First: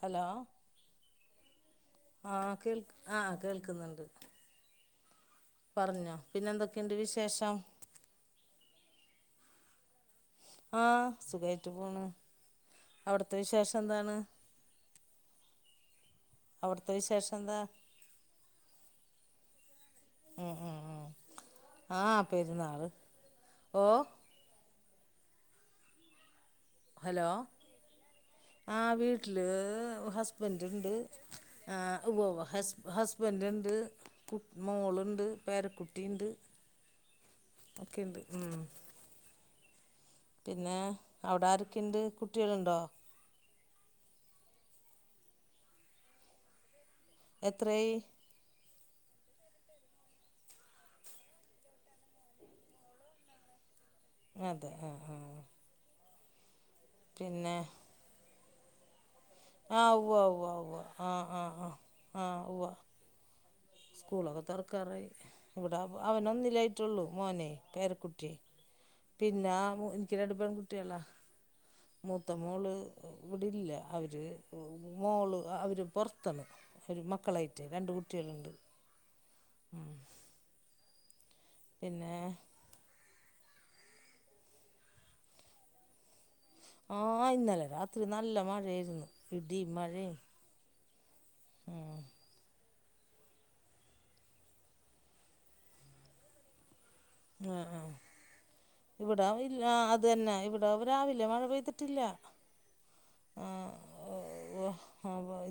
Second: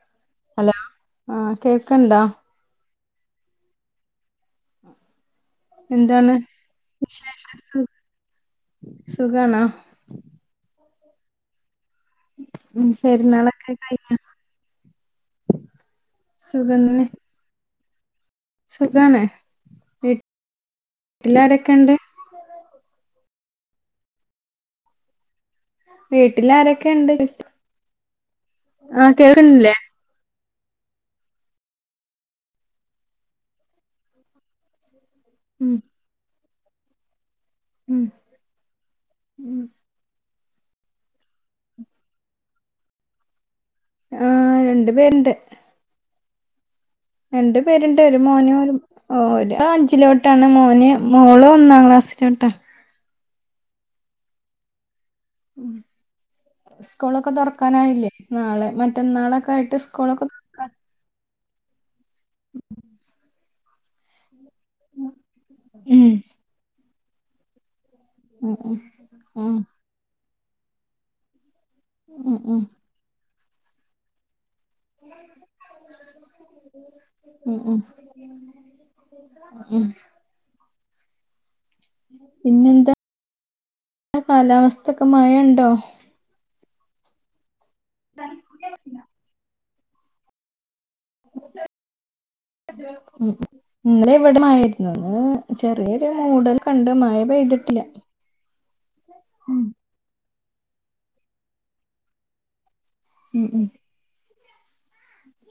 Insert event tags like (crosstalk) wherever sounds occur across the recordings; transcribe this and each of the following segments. Hello hello ആഹ് കേക്കണ്ടാ ആ കേൾ ആ കേൾക്കുന്നുണ്ട്. പറഞ്ഞോ എന്താണ് പിന്നെ എന്തൊക്കെയുണ്ട് വിശേഷം സുഖണോ? ആ സുഖായിട്ട് പോണു. മ് പെരുന്നാളൊക്കെ കഴിഞ്ഞോ. സുഖം തന്നെ. എന്താ സുഖാണ് മ് മ് മ് വീട്ടിലാരൊക്കെ ഉണ്ട് ആ പെരുന്നാള് ഓ വീട്ടിലാരൊക്കെ ഉണ്ട് ഹലോ ആ ആഹ് വീട്ടില് കേൾക്കണില്ലേ ഹസ് ഹസ്ബൻഡ് ണ്ട്ആ ഉവ്വ ഉവ്വ ഹസ് ഹസ്ബൻഡ് ഉണ്ട് കുട്ടി മോളുണ്ട് ഉം പേരക്കുട്ടിണ്ട് ഉം ഒക്കെയുണ്ട് ഉ ഉം പിന്നെ അവിടെ ആരൊക്കെയുണ്ട് കുട്ടിയാളുണ്ടോ ആ രണ്ട് പേരുണ്ട് രണ്ട് എത്രയായി പേരുണ്ട് ഒരു മോന് ഒരു ഒരു അഞ്ചിലോട്ടാണ് മോന് മോള് ഒന്നാം ക്ലാസ്സിലോട്ടാ അതെ ആ ആഹ സ്കൂളൊക്കെ തുറക്കാനായില്ലേ നാളെ മറ്റന്നാള് ആ ഉവ ഉവ ഉവ ആ ആ ആ ആ ഉവ സ്കൂളൊക്കെ തൊറക്കാറായി ഇവിടെ ഉം അവന് ഒന്നില്ലായിട്ടുള്ളൂ മോനെ പേരക്കുട്ടി ഉം പിന്നെ ഉം ഉം എനിക്ക്‌ രണ്ട് പെൺ കുട്ടികളാ മൂത്ത ഉം ഉം മോള് ഇവിടില്ല അവര് മോള് അവര് പുറത്താണ് അവര് ഉം മക്കളായിട്ടെ ഉം രണ്ട് കുട്ടികളുണ്ട് ഉം പിന്നെ പിന്നെന്താ കാലാവസ്ഥക്കെ മഴ ഉണ്ടോ ആ ഇന്നലെ രാത്രി നല്ല മഴയായിരുന്നു ഇടിയും മഴയും ആ ഇന്നലെ ഇവിടെ മഴ ഒക്കെ ഉണ്ടായിരുന്നു. ചെറിയൊരു മൂടൽ കണ്ട് മഴ ആ ആ പെയ്തിട്ടില്ല ഇവിടാ ഉം ഇല്ല അത് തന്നെ ഇവിടെ ഇവിടെ രാവിലെ മഴ പെയ്തിട്ടില്ല ഉം ഉം ഓ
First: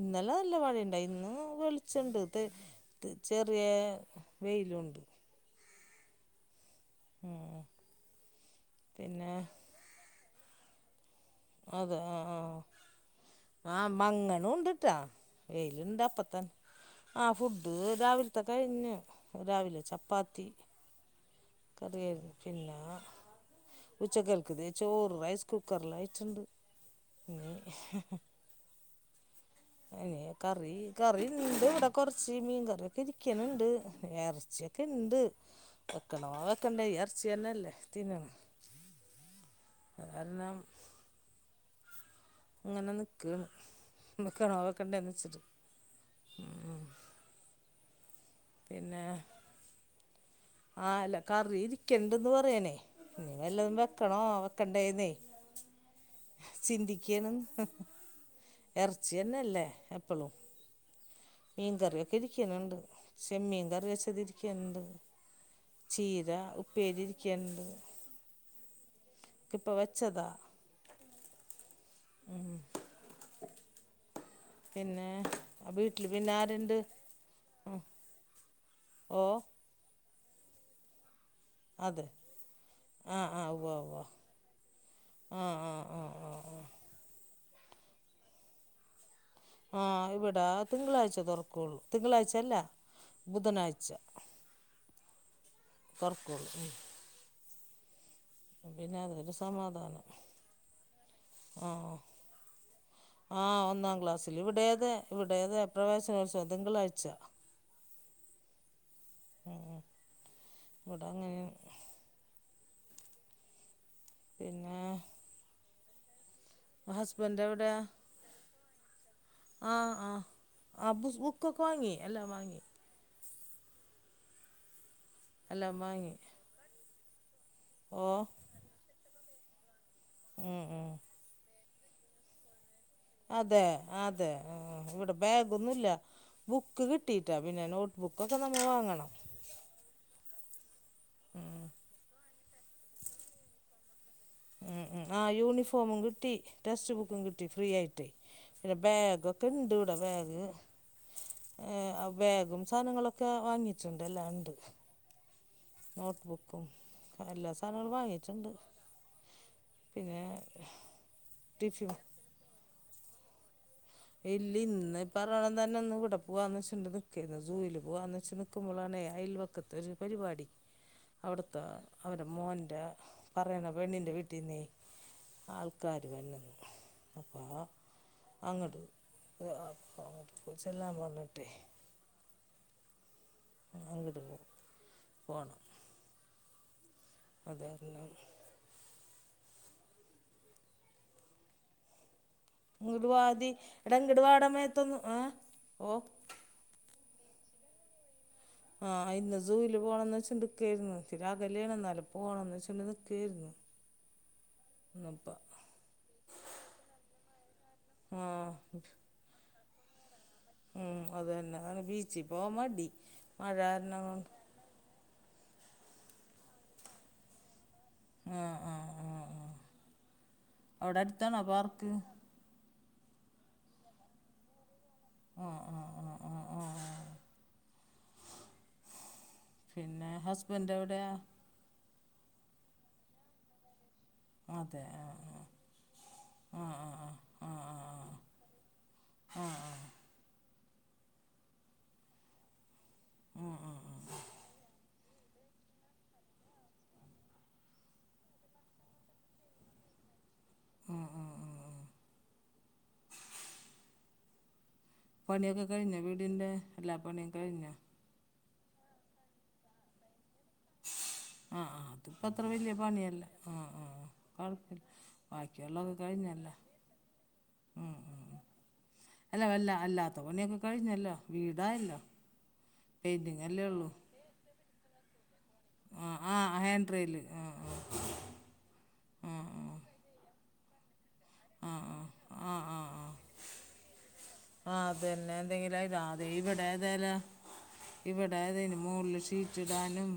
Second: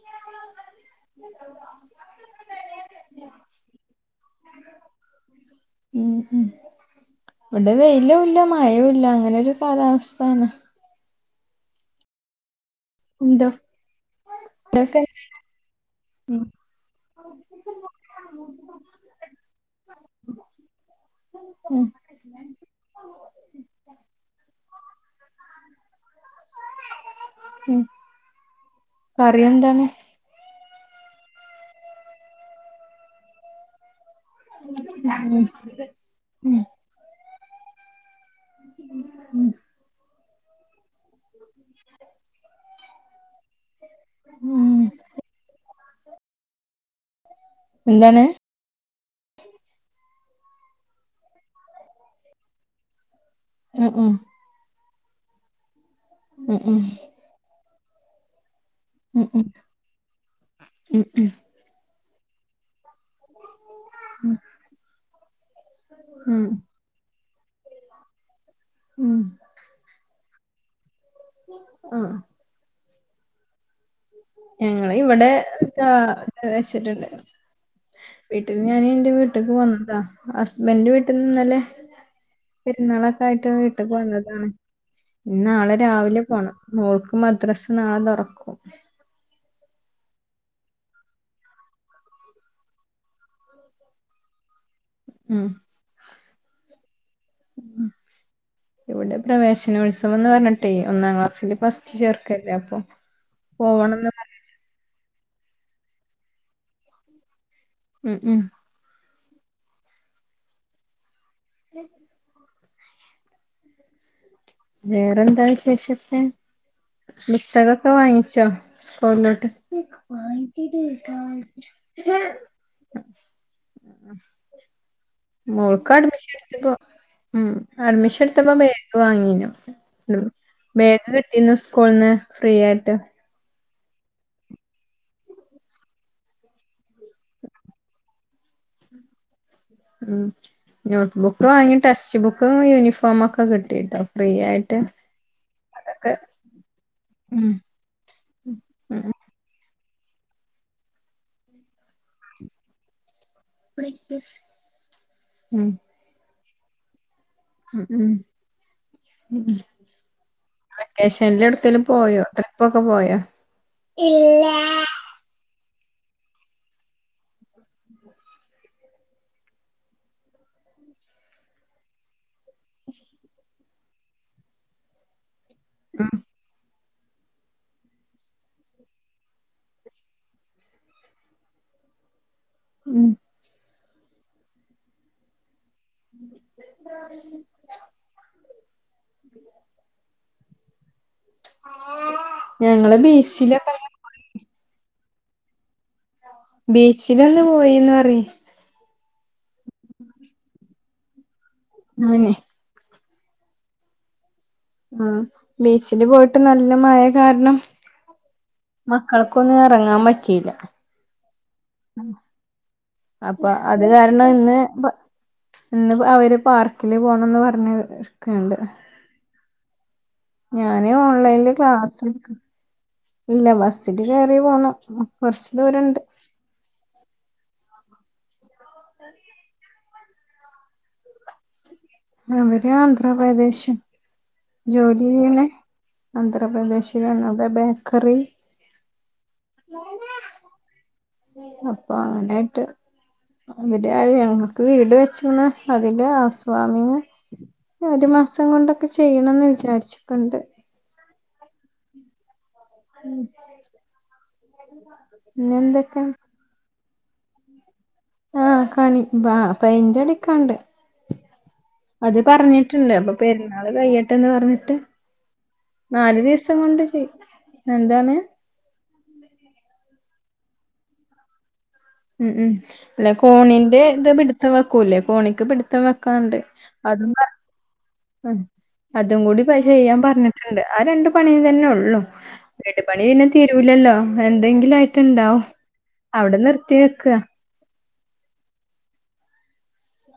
ഇന്നലെ നല്ല മഴയണ്ട് ഇന്ന് വെളിച്ചണ്ട് ചെറിയ വെയിലുണ്ട് ഉം ഉം ഇവിടെ വെയിലും ഇല്ല മഴയുംല്ല പിന്നെ അങ്ങനെരു കാലാവസ്ഥ (unintelligible) അതെ ആ ആഹ് എന്തോ ആ മങ്ങല് ഉണ്ടട്ടാ ഇതൊക്കെ വെയിലുണ്ട് ഉം അപ്പത്തന്നെ ആ ഫുഡ് രാവിലത്തെ കഴിഞ്ഞ് രാവിലെ ചപ്പാത്തി ഉം കാറിയായിരുന്നു പിന്നെ ഉച്ചകല്ത്തെ ചോറ് റൈസ് കുക്കറിൽ വെച്ചുണ്ട് ഇനി ഉം കറി എന്താണ് കറി കറിണ്ട് ഇവിടെ കുറച്ച് മീൻ കറി ഒക്കെ ഇരിക്കുന്ന്ണ്ട് പിന്നെ ഇറച്ചിയൊക്കെ ഇണ്ട് ഉം വെക്കണോ ഉം വെക്കണ്ടെ ഇറച്ചി തന്നെല്ലേ തിന്നണ ഉം അ കാരണം അങ്ങനെ നിക്കാണ് വെക്കണോ ഉം വെക്കണ്ടന്ന് വച്ചിട്ട് ഉം എന്താണ് പിന്നെ ആ അല്ല കറി ഇരിക്കണ്ടന്ന് പറയനേ ഇനി വല്ലതും ഉം ഉം വെക്കണോ വെകണ്ടേന്നേ ഉം ഉം ചിന്തിക്കെണ് എറച്ചി ഉം ഉം തന്നെല്ലേ എപ്പോളും ഉം ഉം മീൻ കറിയൊക്കെ ഇരിക്കുന്നുണ്ട് ചെമ്മീൻ കറി വെച്ചതിരിക്കനുണ്ട് ചീര ഉം ഉം ഉപ്പേരിഇരിക്കണ്ട് ഉം ഇപ്പൊ വെച്ചതാ ആഹ് ആഹ് ഉം ഞങ്ങള് പിന്നെ വീട്ടിൽ പിന്നെ ആരുണ്ട് ഇവിടെച്ചിട്ടുണ്ട് വീട്ടിൽ ഞാൻ എന്റെ ഓ വീട്ടിക്ക് വന്നതാ ഹസ്ബന്ഡന്റെ വീട്ടിൽ ന്നല്ലേ അതെ ആ പെരുന്നാളൊക്കെയിട്ട് ആ ഇട്ട് ഉവ്വ് വീട്ടിക്ക് ഉവ്വ് വന്നതാണ്. ആ ആ നാളെ ആ രാവിലെ ആ പോണം ആ മോൾക്ക് മദ്രസ് നാളെ തുറക്കും. ആഹ് ഇവിട തിങ്കളാഴ്ച തുറക്കുള്ളൂ തിങ്കളാഴ്ചല്ല ബുധനാഴ്ച. ഉം തൊറക്കല്ലു ഉം പിന്നെ ഇവിടെ അതൊരു സമാധാനം പ്രവേശനോത്സവം ന്ന് പറഞ്ഞിട്ടെ ഒന്നാം ക്ലാസ്സില് ഫസ്റ്റ് ചേർക്കല്ലേ അപ്പൊ ആഹ ഒന്നാം പോവണംന്ന് പറ ക്ലാസ്സിൽ ഇവിടേതെ ഇവിടെതെ പ്രവേശനോത്സ വം തിങ്കളാഴ്ച. ഉം ഉം ഉ ഇവിട അങ്ങനെ. പിന്നെ വേറെന്താ വിശേഷക്കെ ഹസ്ബൻഡ് എവിടെയാ പുസ്തകൊക്കെ വാങ്ങിച്ചോ സ്കൂളിന്ന്. ആ ആ ആ വാങ്ങട്ടിട്ടക്ക ബുക്കൊക്കെ വാങ്ങി എല്ലാം വാങ്ങി (unintelligible) എല്ലാം മോക്ക് വാങ്ങി അഡ്മിഷൻ എടുത്തപ്പോ ഉ അഡ്മിഷൻ ഓ എടുത്തപ്പോ ബേഗി വാങ്ങീനു. ഉം ഉം ബേഗ് കിട്ടിരുന്നു സ്കൂളന്ന് ഫ്രീയട്ട്. അതെ അതെ ഇവിടെ ബാഗൊന്നുല്ല. ബുക്ക് കിട്ടിയിട്ടാ പിന്നെ നോട്ട് ബുക്കൊക്കെ നമ്മൾ വാങ്ങണം. ഉം നോട്ട് ബുക്ക് വാങ്ങി ടെക്സ്റ്റ് ബുക്കും യൂനിഫോമോക്കെ കിട്ടിട്ടോ. ഫ്രീ ഉം ആയിട്ട് ഉം ആഹ് യൂണിഫോമും അതൊക്കെ കിട്ടി ടെക്സ്റ്റ് ബുക്കും കിട്ടി ഉം ഫ്രീയായിട്ടേയ് പിന്നെ ഉം ബാഗൊക്കെ ണ്ട്വ്ടെ ബാഗ് ഏഹ് ബാഗും സാധനങ്ങളൊക്കെ ഒക്ക വാങ്ങിട്ടുണ്ട് എല്ലാണ്ട്. ഉം നോട്ട്ബുക്കും എല്ലാ സാ ഉം ഉം ഉം പിന്നെ വെക്കേഷല് യൊട്ക്കെലും ടിഫിൻ പോയോ അട്ട ട്രിപ്പൊക്കെ പോയ? എല്ലിന്ന് പറവണ തന്നെ ന്ന് വ്ടെ പോവാന്ന് വച്ചിട്ട് നിക്കെര്ന്നു സൂയിൽ പോവാന്ന് വെച്ച നിക്കുമ്പളാണ് അയൽപക്കത്തൊരു പരിപാടി അവിടുത്തെ അവരെ മോൻ്റെ പറയണ പെണ്ണിൻ്റെ വീട്ടിന്നെയ് ആൾക്കാാര് ഉം വേര്നത് അപ്പോ അങ്ങട്ട് പൂവാ ച്ചെല്ലാബറഞ്ഞിട്ടെ ഉം അങ്ങിട്ട് ന്ന് പോണം. (inaudible) അതാരണം ഞങ്ങള് ഇങ്ങോട്ട് വാതി ബീച്ചിലക്കെ എടാ ഇങ്ങട് വാടാ മേത്തൊന്നും ഓഹ് ബീച്ചിലൊന്ന് പോയിന്ന് പറെയ് ആഹ് ഇന്ന് സൂയില് പോകണംന്ന് വച്ചോണ്ട് നിക്കര്ന്നു ഇത്തിരി അകലെണ് ന്നാലും അങ്ങനെ പോണന്ന്ച്ചോണ്ട്. നിക്ക് തീർന്നോ. ആഹ് ബീച്ചില് പോയിട്ട് നല്ല മഴ കാരണം. ആ മക്കൾക്കൊന്നും എറങ്ങാൻ പറ്റീല. ഉം അത് തന്നെ അആണ് ബീച്ചി പോകൻ മടി അപ്പൊ മഴ അത് കാരണം. ഇന്ന് ബ ഇന്ന് അവര് പാർക്കില് പോണംന്ന് പറഞ് ആ നിക്ക്ണ്ട്. ആ ആ ആ ഞാന് അവിടെ അടുത്താണോ ഓൺലൈനില് പാർക്ക് ക്ലാസ്സ്ട്ക്ക്ണ്ട് ഇല്ല ബസില് കെറി പോണം കുറച്ച് ദൂരണ്ട്. ആഹ് ആഹ് ആഹ് (inaudible) പിന്നെ ഹസ്ബൻഡ് എവിടെയ? അവര് ആന്ധ്രാപ്രദേശ അതെ ആ ജോലിയ്യ്ണ് ആ ആ ആന്ധ്രാപ്രദേശിലാണ് അവ്ടെ ബേക്കറില ആഹ് ആഹ് അപ്പൊ അങ്ങനായിട്ട് ആ അവടയാലും ഞങ്ങക്ക് വീട് വെച്ച്ണ് അതിന്റെ ആവ്സ്വാമിങ് ഒരു മാസം കൊണ്ടൊക്കെ ചെയ്യണമ്ന്ന് വിചാരിച്ച്ക്ക്ണ്ട് ഉം ഉം ഉം പണിയൊക്കെ കഴിഞ്ഞ വീടിന്റെ എല്ലാ പണിയും കഴിഞ്ഞോ ആഹ് കണി ബാ പെയ്ന്റടിക്കാണ്ട് ആഹ് ആഹ് അതിപ്പോ അത്ര വെല്ല്യ അപ്പൊ പണിയല്ല ആഹ് പെരുന്നാള് ആഹ് കഴിയട്ടെന്ന് പറഞ്ഞിട്ട് കൊഴപ്പല്ല ബാക്കിയുള്ള ക്കെ നാല് കഴിഞ്ഞല്ലോ ദിവസം കൊണ്ട് ചെയ്യും ഉം എന്താണ് ഉം അല്ല വല്ല അല്ലാത്ത പണിയൊക്കെ കഴിഞ്ഞല്ലോ വീടായല്ലോ ഉം ഉം അല്ല പെയിൻറിങ് അല്ലേ കോണിന്റെ ഉള്ളൂ ഇത് പിടുത്ത വെക്കൂല്ലേ കോണിക്ക് പിടുത്ത പിടുത്തം ആ വെക്കാണ്ട് ആ ഹാൻഡ് അതും റെയില് ബ ആ അതും ആ കൂടി പ ചെയ്യാൻ പറഞ്ഞിട്ടുണ്ട് ആ രണ്ടു പണി തന്നെ ആ ആ ഉള്ളൂ ആ ആ ആ വീട് പണി ആ പിന്നെ തീരൂലല്ലോ എന്തെങ്കിലും ആ അതന്നെ ആയിട്ട്ണ്ടാവും എന്തെങ്കിലും ആയി അതെ അവിടെ ഇവിടെ നിർത്തി വെക്ക ഏതായാലും ഇവിടെ അതിന് മോളിൽ ഷീറ്റിടാനും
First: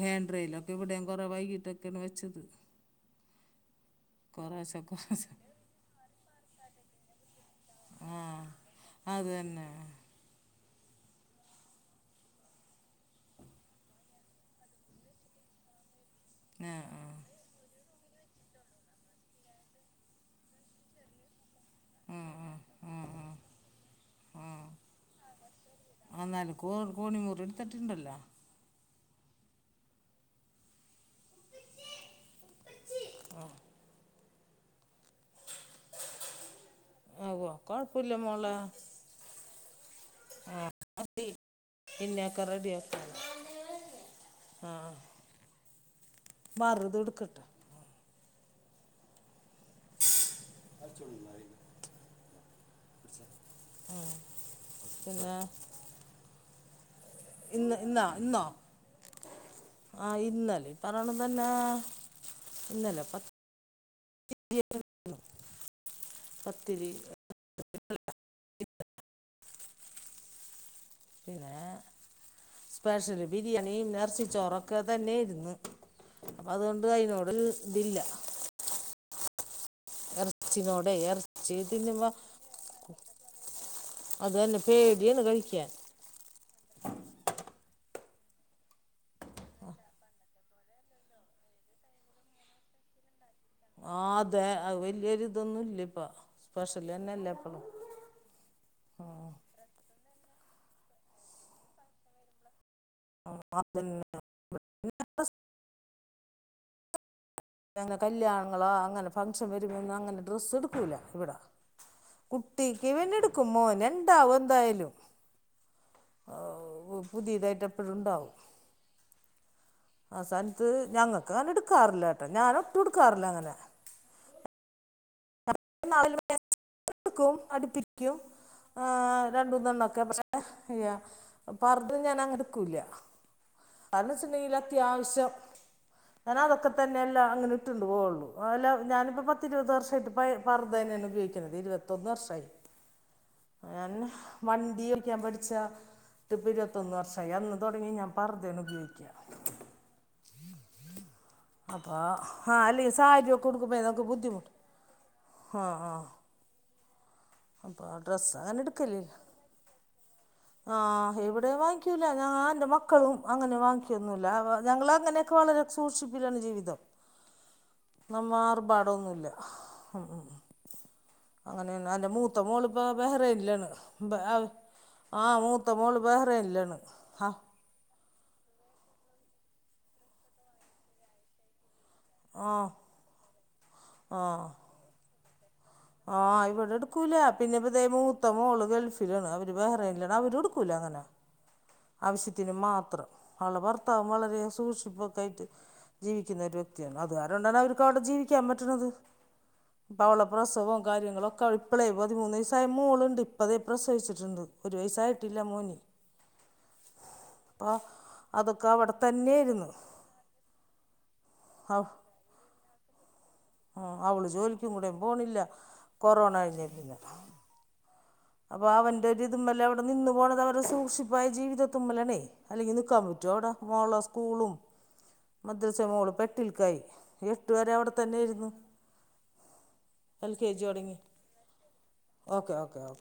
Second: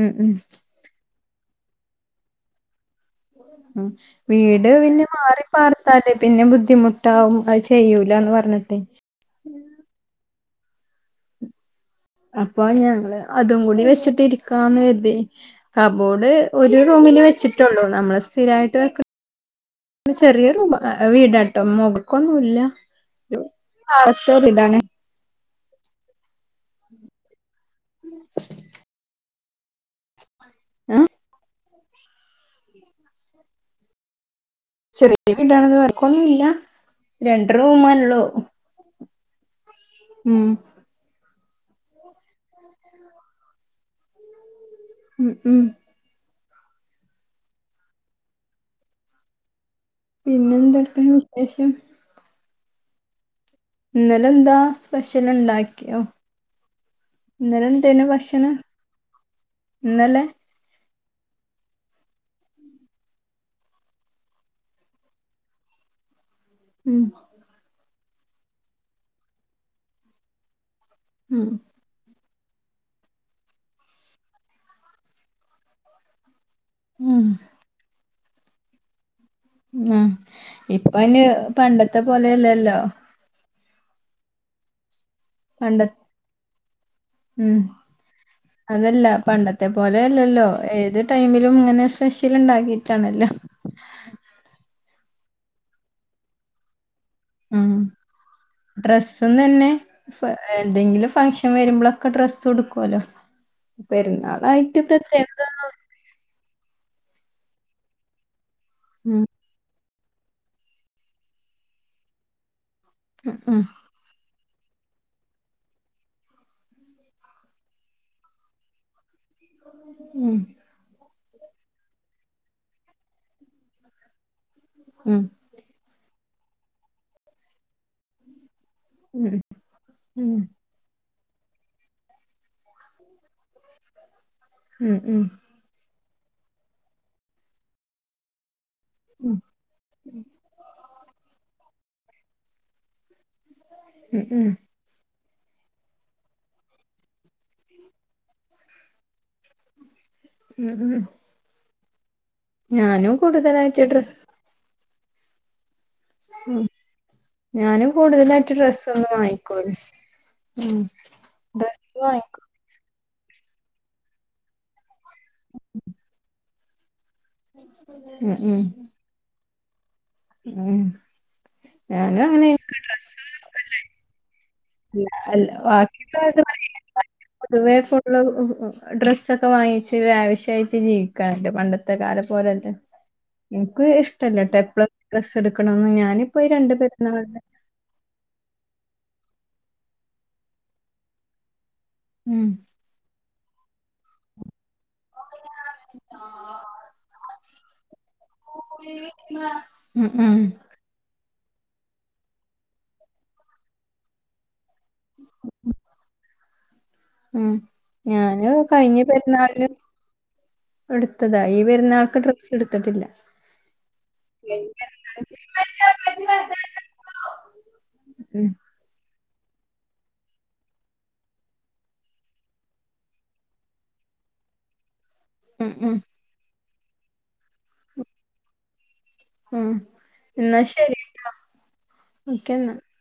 ഉം ഉം ഹേഡ്രയി ഇവിടേം കൊറേ വൈകിട്ടൊക്കെയാണ് വെച്ചത് ഉം വീട് കുറേശ്ശെ പിന്നെ കുറേശ്ശെ മാറി പാർത്താലേ പിന്നെ ബുദ്ധിമുട്ടാവും ഐ ചെയ്യൂലാന്ന് പറഞ്ഞിട്ടേ അതന്നെ അപ്പൊ ഞങ്ങള് അതും കൂടി വെച്ചിട്ടിരിക്കാന്ന് കരുതി കബോഡ് ആ ഒരു ആ റൂമില് വെച്ചിട്ട് ട്ടൊള്ളു നമ്മൾ സ്ഥിരമായിട്ട് വക്ക് ചെറിയ റൂമ വീട ട്ട ആ മോകൾക്കൊന്നുല്ല ആ ആ (unintelligible) വീടാണ് ആ നെനക്കും ഓർക്കൂടി മുറി (unintelligible) എ (inaudible) ചെറിയ വീടാണത് വർക്കൊന്നുംല്ല ആവോ രണ്ട് കുഴപ്പമില്ല റൂമാള്ളു ആഹ് അ തി പിന്നെ ഒക്കെ റെഡിയാക്കാലോ ആ ഉം ഉം മറുത്ട് ക്ക്ട്ടോ പിന്നെ എന്തക്കാണ് വിശേഷം ഇന്നലെന്താ സ്പെഷ്യൽ പിന്നെ ഉണ്ടാക്കിയോ ഇന്നല ഇന്ന് എന്തേനി ഇന്നാ ഇന്നോ ഭക്ഷണം ഇന്നലേ പറയണ തന്നെ ഇന്നല്ലേ പ (unintelligible) പത്തിരി ഉം ഉം പിന്നെ സ്പെഷ്യല് ബിരിയാണിയും ഇറച്ചി ച്ചോറൊക്കെ തന്നെ ആയിരുന്നു അപ്പൊ അതുകൊണ്ട് ഉം അയിതിനോട് ഇതില്ല ഉം എറച്ചി നോട് ഇപ്പ അയിന് എറച്ചി പണ്ടത്തെ തിന്നുമ്പോ പോലെയല്ലല്ലോ അതന്നെ പേടിയണ് കഴിക്ക പണ്ട ഉം അതല്ല പണ്ടത്തെ പോലെ അല്ലല്ലോ ഏത് ടൈമിലും ങ്ങനെ സ്പെഷ്യൽ ണ്ടാക്കിട്ടാണല്ലോ ആ അതെ അയ് വല്യരു ഇതൊന്നുംല്ല പ്പ സ്പെഷ്യൽ തന്നെല്ല ഉം ഡ്രസും തന്നെ എന്തെങ്കിലും ഫംഗഷൻ വരുമ്പോളോക്കെ ഡ്രസ്സ് എടുക്കുവല്ലോ അതന്നെ പെരുന്നാൾ യിട്ടു പ്രത്യേകത അങ്ങനെ കല്യാണങ്ങളാ അങ്ങനെ ഉം ഫങ്ഷൻ വരുമ്പോ അങ്ങനെ ഡ്രസ്സ് എടുക്കൂല ഇവിടെ കുട്ടിക്ക് വന്നെടുക്കും ഉം മോൻ ണ്ടാവും എന്തായാലും ആ പുതിയതായിട്ട് എപ്പഴും ഉണ്ടാവും ആ ഉം ഉം സ ത് ഞങ്ങൾക്ക്ങ്ങനെ ഇട്ക്കാറില്ലേട്ടോ ഞാൻ ഒട്ടും ഇട്ക്കാറില്ല അങ്ങനെ ഉം (unintelligible) അടിപ്പിക്കും ഏ ഉം, രണ്ടുമൂന്നൊണ്ണൊക്കെ ഉം, ഹയ്യാ പർദ്ദ ഞാൻ അങ്ങെനെ എടുക്കൂല്ല കാരന്ന് വെച്ചിട്ട്ണ്ടെങ്കില് ഉം, ഉം, അത്യാവശ്യം തരാള്ളൊക്കെ തന്നേണ്ല്ലോ അങ്ങനെ ഇട്ടൂണ്ട് പോവൊള്ളു ഓല്ലേ ഞാനിപ്പ ഉം, പത്തിരുവത് വർഷായിട്ട് പയേ പർദ്ദന്നേണ് ഉപയോഗിക്കുന്നത് ഇരുവത്തൊന്ന് വർഷായി ഞാൻ ഉം, വണ്ടി ഓടിക്കാൻ പഠിച്ചാ ഇത്പ്പോ ഇരുവത്തൊന്ന് വർഷായി അന്ന് തുടങ്ങി ഞാൻ പർദ്ദേണ് ഉപയോഗിയ്ക്കാ ഉം ഉം അപ്പോ ആഹ് അല്ലേ ഞാനും സാരി ഒക്കെ ഉടുക്കുമ്പോ കൂടുതലായിട്ട് എല്ലാർക്ക് ഡ്രസ് ബുദ്ധിമുട്ട് ആഹ് ആഹ് ഉം ഞാനും ഡ്രസ്സ് കൂടുതലായിട്ട് അങ്ങനെ എടുക്കലില്ല ഡ്രസ്സൊന്നും വാങ്ങിക്കൂല ഉം ആഹ് ഇവിടേം വാങ്ങിക്കൂല ഞാൻ എന്റെ മ ക്കളും അങ്ങനെ വാങ്ങിക്കൊന്നുല്ല വ ഞങ്ങള് അങ്ങനൊക്കെ വളരെ സൂക്ഷിപ്പില്ലാണ് ജീവിതം നമ്മ ഉം, ഉം, ആർബാടൊന്നുല്ല ഉം ഉം ഉം അങ്ങനെന്നുല്ല എന്റെ ഞാനും മൂത്ത അങ്ങനെ എനിക്ക് മോളിപ്പോ ഡ്രസ് ബെഹറേനിലാണ് ബ അല്ല ആഹ് അല്ല മൂത്ത മോള് ബെഹറേനിലാണ് ആഹ് പൊതുവേ (unintelligible) ഡ്രസ്സൊക്കെ വാങ്ങിച്ച് ലാവിഷായിറ്റ് ജീവിക്കാണ്ട് പണ്ട ത്തെ കാലം ആഹ് പോലല്ലേ എനിക്ക് ആഹ് ഇഷ്ടല്ലട്ടോ എപ്പളും ഡ്രസ്സ്‌ എടുക്കണോന്നും ആഹ് ഇവടെ എടുക്കൂലാ പിന്നെ അതേ മൂത്ത മോള് ഗൾഫിലാണ് അവര് ബെഹറേനിലാണ് അവരും എടുക്കൂല അങ്ങനെ ഉം ആവശ്യത്തിന് മാത്രം ആളെ ഭർത്താവും വളരെ സൂക്ഷിപ്പൊക്കെ ആയിറ്റ് ജീവിക്കുന്ന ഒരു വ്യക്തിയാണ് അത് കാരണം അവര്ക്ക് അവടെ ജീവി ക്കാൻ പറ്റണത് ഇപ്പം ഉം അവളെ ഉം പ്രസവും കാര്യങ്ങളൊക്കെ അവള് ഇപ്പളേ പതിമൂന്ന് വയസ്സായ മോളിണ്ട് ഇപ്പതേ പ്രസവിച്ചിട്ട്ണ്ട് ഒരു വയസ്സായിട്ടില്ല മോന് ഉം അപ്പോൾ ഞാനും അതൊക്കെ അവിടെ കയിഞ്ഞ തന്നെ ഇരുന്നു പെരുന്നാളിന് എടുത്തതാ ഈ പെരുന്നാൾക്ക് ഡ്രസ്സ്‌ എടുത്തട്ടില്ല ആഹ് അവള് ജോലിക്കും കൂടെയും പോണില്ല കൊറോണ കഴിഞ്ഞേ പിന്നേ ഉം ഇപ്പൊ അവന്റെ ഒരു ഇതുമ്മലവടെ നിന്നു പോണത് അവരെ സൂക്ഷിപ്പായ ജീവിതത്തുമ്മലാണേ അല്ലെങ്കി നിക്കാൻ പറ്റോ അവടെ മോളെ സ്കൂളും ഉം മദ്രസ ഉം മോളിപ്പ എട്ടിൽക്കായി ഈ എട്ട് വരെ അവടെ തന്നെ ആയിരുന്നു ഉം. എൽ കെ എന്നാ ജി ശരി ഒടങ്ങി കേട്ടോ ഓക്കെ ഓക്കേ എന്നാ ഓക്കേ ഓ